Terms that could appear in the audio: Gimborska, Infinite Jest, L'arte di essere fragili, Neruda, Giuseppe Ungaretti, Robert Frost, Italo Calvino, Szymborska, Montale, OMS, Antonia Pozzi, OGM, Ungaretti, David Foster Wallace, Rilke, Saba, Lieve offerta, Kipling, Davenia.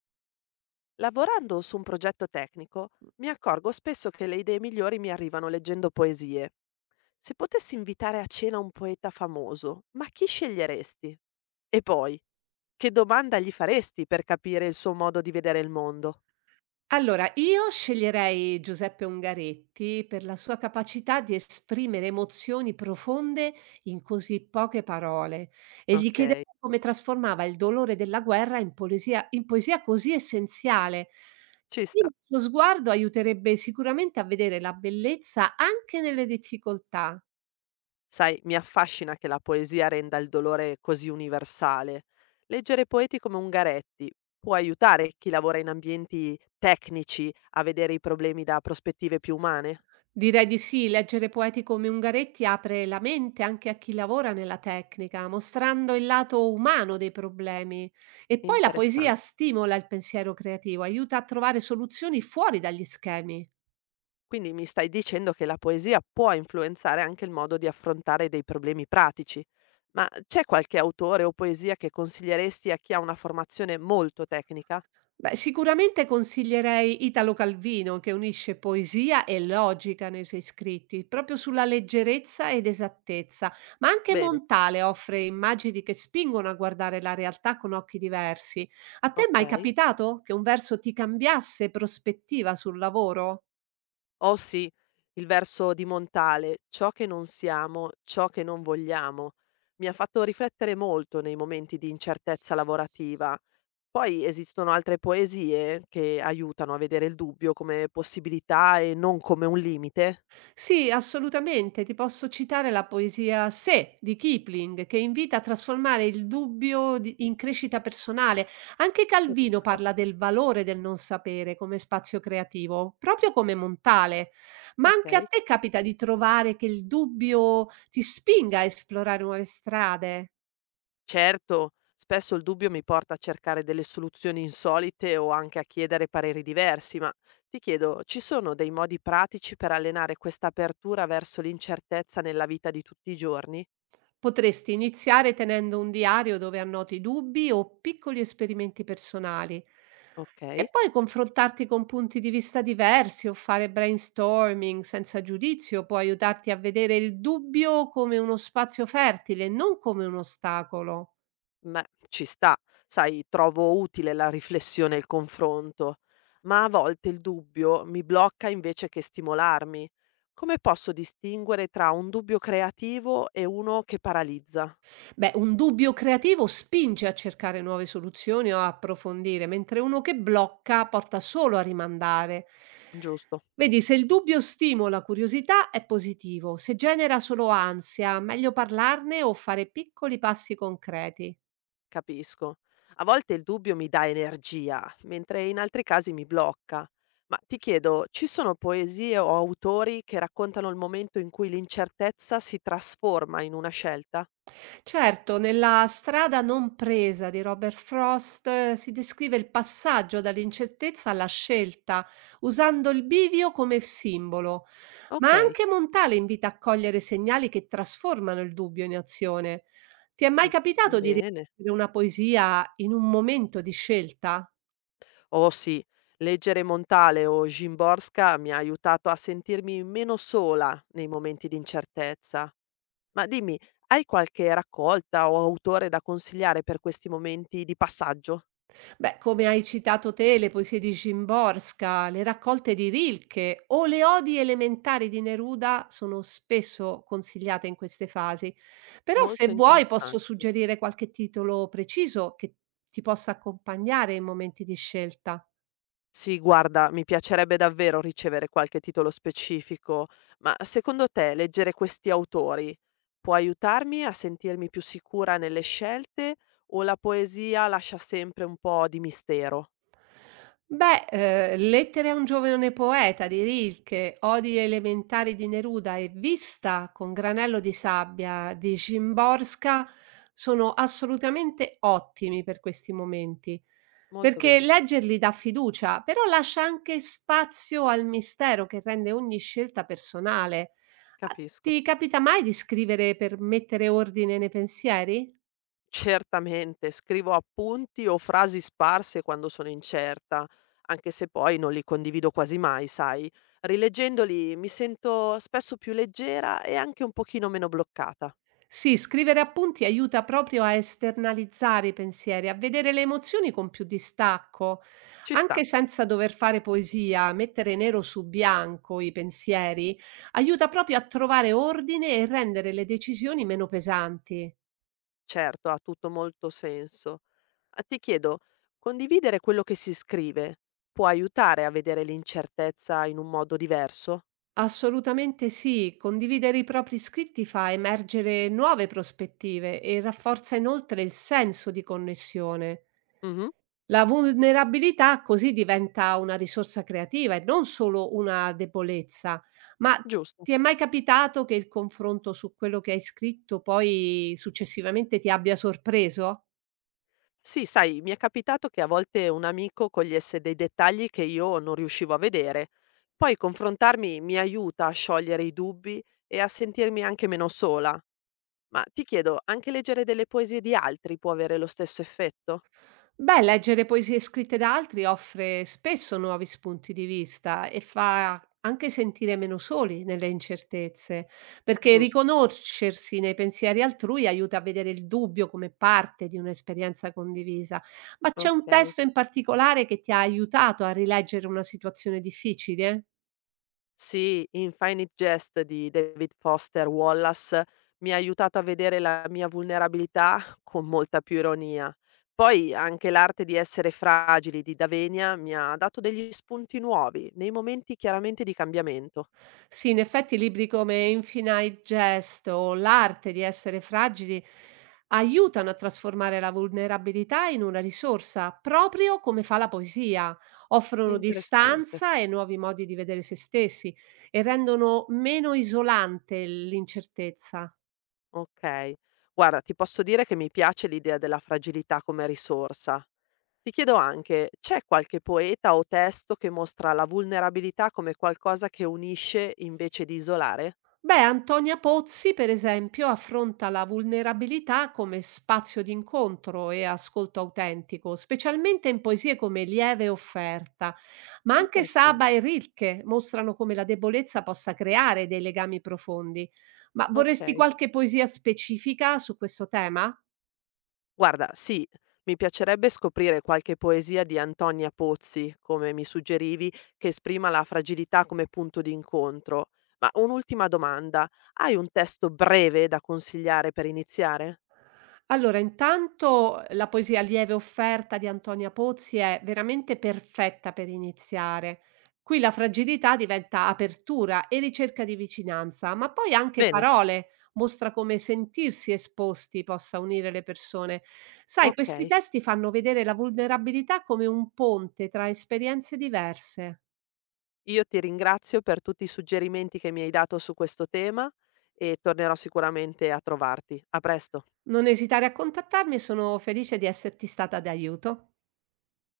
Lavorando su un progetto tecnico, mi accorgo spesso che le idee migliori mi arrivano leggendo poesie. Se potessi invitare a cena un poeta famoso, ma chi sceglieresti? E poi, che domanda gli faresti per capire il suo modo di vedere il mondo? Allora, io sceglierei Giuseppe Ungaretti per la sua capacità di esprimere emozioni profonde in così poche parole e gli chiederei Ok, come trasformava il dolore della guerra in poesia così essenziale. ci Il sta. suo sguardo aiuterebbe sicuramente a vedere la bellezza anche nelle difficoltà. Sai, mi affascina che la poesia renda il dolore così universale. Leggere poeti come Ungaretti può aiutare chi lavora in ambienti tecnici a vedere i problemi da prospettive più umane? Direi di sì, leggere poeti come Ungaretti apre la mente anche a chi lavora nella tecnica, mostrando il lato umano dei problemi. E poi la poesia Interessante. stimola il pensiero creativo, aiuta a trovare soluzioni fuori dagli schemi. Quindi mi stai dicendo che la poesia può influenzare anche il modo di affrontare dei problemi pratici. Ma c'è qualche autore o poesia che consiglieresti a chi ha una formazione molto tecnica? Beh, sicuramente consiglierei Italo Calvino, che unisce poesia e logica nei suoi scritti, proprio sulla leggerezza ed esattezza, ma anche Bene, Montale offre immagini che spingono a guardare la realtà con occhi diversi. A te è mai ok. capitato che un verso ti cambiasse prospettiva sul lavoro? Oh sì, il verso di Montale, ciò che non siamo, ciò che non vogliamo, mi ha fatto riflettere molto nei momenti di incertezza lavorativa. Poi esistono altre poesie che aiutano a vedere il dubbio come possibilità e non come un limite. Sì, assolutamente. Ti posso citare la poesia "Se" di Kipling, che invita a trasformare il dubbio di in crescita personale. Anche Calvino Capisco. parla del valore del non sapere come spazio creativo, proprio come Montale. Ma Ok. anche a te capita di trovare che il dubbio ti spinga a esplorare nuove strade? Certo, spesso il dubbio mi porta a cercare delle soluzioni insolite o anche a chiedere pareri diversi, ma ti chiedo, ci sono dei modi pratici per allenare questa apertura verso l'incertezza nella vita di tutti i giorni? Potresti iniziare tenendo un diario dove annoti dubbi o piccoli esperimenti personali Ok, e poi confrontarti con punti di vista diversi o fare brainstorming senza giudizio può aiutarti a vedere il dubbio come uno spazio fertile, non come un ostacolo. ma ci sta, sai, trovo utile la riflessione e il confronto, ma a volte il dubbio mi blocca invece che stimolarmi. Come posso distinguere tra un dubbio creativo e uno che paralizza? Beh, un dubbio creativo spinge a cercare nuove soluzioni o a approfondire, mentre uno che blocca porta solo a rimandare. Giusto. Vedi, se il dubbio stimola curiosità è positivo, se genera solo ansia, meglio parlarne o fare piccoli passi concreti. Capisco. A volte il dubbio mi dà energia, mentre in altri casi mi blocca. Ma ti chiedo, ci sono poesie o autori che raccontano il momento in cui l'incertezza si trasforma in una scelta? Certo, nella strada non presa di Robert Frost si descrive il passaggio dall'incertezza alla scelta, usando il bivio come simbolo. Ma Ok, anche Montale invita a cogliere segnali che trasformano il dubbio in azione. Ti è mai ok, capitato di bene. rileggere una poesia in un momento di scelta? Oh sì, leggere Montale o Gimborska mi ha aiutato a sentirmi meno sola nei momenti di incertezza. Ma dimmi, hai qualche raccolta o autore da consigliare per questi momenti di passaggio? Beh, come hai citato te, le poesie di Szymborska, le raccolte di Rilke o le odi elementari di Neruda sono spesso consigliate in queste fasi. Però se Molto vuoi posso interessante. suggerire qualche titolo preciso che ti possa accompagnare in momenti di scelta. Sì, guarda, mi piacerebbe davvero ricevere qualche titolo specifico, ma secondo te leggere questi autori può aiutarmi a sentirmi più sicura nelle scelte o la poesia lascia sempre un po' di mistero? Beh, "Lettere a un giovane poeta" di Rilke, "Odi elementari" di Neruda e "Vista con granello di sabbia" di Szymborska sono assolutamente ottimi per questi momenti, Molto perché bene, leggerli dà fiducia, però lascia anche spazio al mistero che rende ogni scelta personale. A capisco. ti capita mai di scrivere per mettere ordine nei pensieri? Certamente, scrivo appunti o frasi sparse quando sono incerta, anche se poi non li condivido quasi mai, sai. Rileggendoli mi sento spesso più leggera e anche un pochino meno bloccata. Sì, scrivere appunti aiuta proprio a esternalizzare i pensieri, a vedere le emozioni con più distacco, Ci sta. anche senza dover fare poesia, mettere nero su bianco i pensieri, aiuta proprio a trovare ordine e rendere le decisioni meno pesanti. Certo, ha tutto molto senso. Ah, ti chiedo, condividere quello che si scrive può aiutare a vedere l'incertezza in un modo diverso? Assolutamente sì, condividere i propri scritti fa emergere nuove prospettive e rafforza inoltre il senso di connessione. Mh-mh, La vulnerabilità così diventa una risorsa creativa e non solo una debolezza. Ma giusto. ti è mai capitato che il confronto su quello che hai scritto poi successivamente ti abbia sorpreso? Sì, sai, mi è capitato che a volte un amico cogliesse dei dettagli che io non riuscivo a vedere. Poi confrontarmi mi aiuta a sciogliere i dubbi e a sentirmi anche meno sola. Ma ti chiedo, anche leggere delle poesie di altri può avere lo stesso effetto? Beh, leggere poesie scritte da altri offre spesso nuovi spunti di vista e fa anche sentire meno soli nelle incertezze, perché Giusto, riconoscersi nei pensieri altrui aiuta a vedere il dubbio come parte di un'esperienza condivisa. Ma c'è un ok. testo in particolare che ti ha aiutato a rileggere una situazione difficile? Sì, in Infinite Jest di David Foster Wallace mi ha aiutato a vedere la mia vulnerabilità con molta più ironia. Poi anche l'arte di essere fragili di Davenia mi ha dato degli spunti nuovi nei momenti chiaramente di cambiamento. Sì, in effetti libri come Infinite Jest o L'arte di essere fragili aiutano a trasformare la vulnerabilità in una risorsa, proprio come fa la poesia. Offrono Interessante. distanza e nuovi modi di vedere se stessi e rendono meno isolante l'incertezza. Ok. Guarda, ti posso dire che mi piace l'idea della fragilità come risorsa. Ti chiedo anche, c'è qualche poeta o testo che mostra la vulnerabilità come qualcosa che unisce invece di isolare? Beh, Antonia Pozzi, per esempio, affronta la vulnerabilità come spazio di incontro e ascolto autentico, specialmente in poesie come Lieve offerta, ma anche Saba Interessante, e Rilke mostrano come la debolezza possa creare dei legami profondi. Ma vorresti okay. qualche poesia specifica su questo tema? Guarda, sì, mi piacerebbe scoprire qualche poesia di Antonia Pozzi, come mi suggerivi, che esprima la fragilità come punto d'incontro. Ma un'ultima domanda: hai un testo breve da consigliare per iniziare? Allora, intanto la poesia lieve offerta di Antonia Pozzi è veramente perfetta per iniziare. Qui la fragilità diventa apertura e ricerca di vicinanza, ma poi anche Bene, parole mostra come sentirsi esposti possa unire le persone. Sai, questi okay. testi fanno vedere la vulnerabilità come un ponte tra esperienze diverse. Io ti ringrazio per tutti i suggerimenti che mi hai dato su questo tema e tornerò sicuramente a trovarti. A presto. Non esitare a contattarmi, sono felice di esserti stata d'aiuto.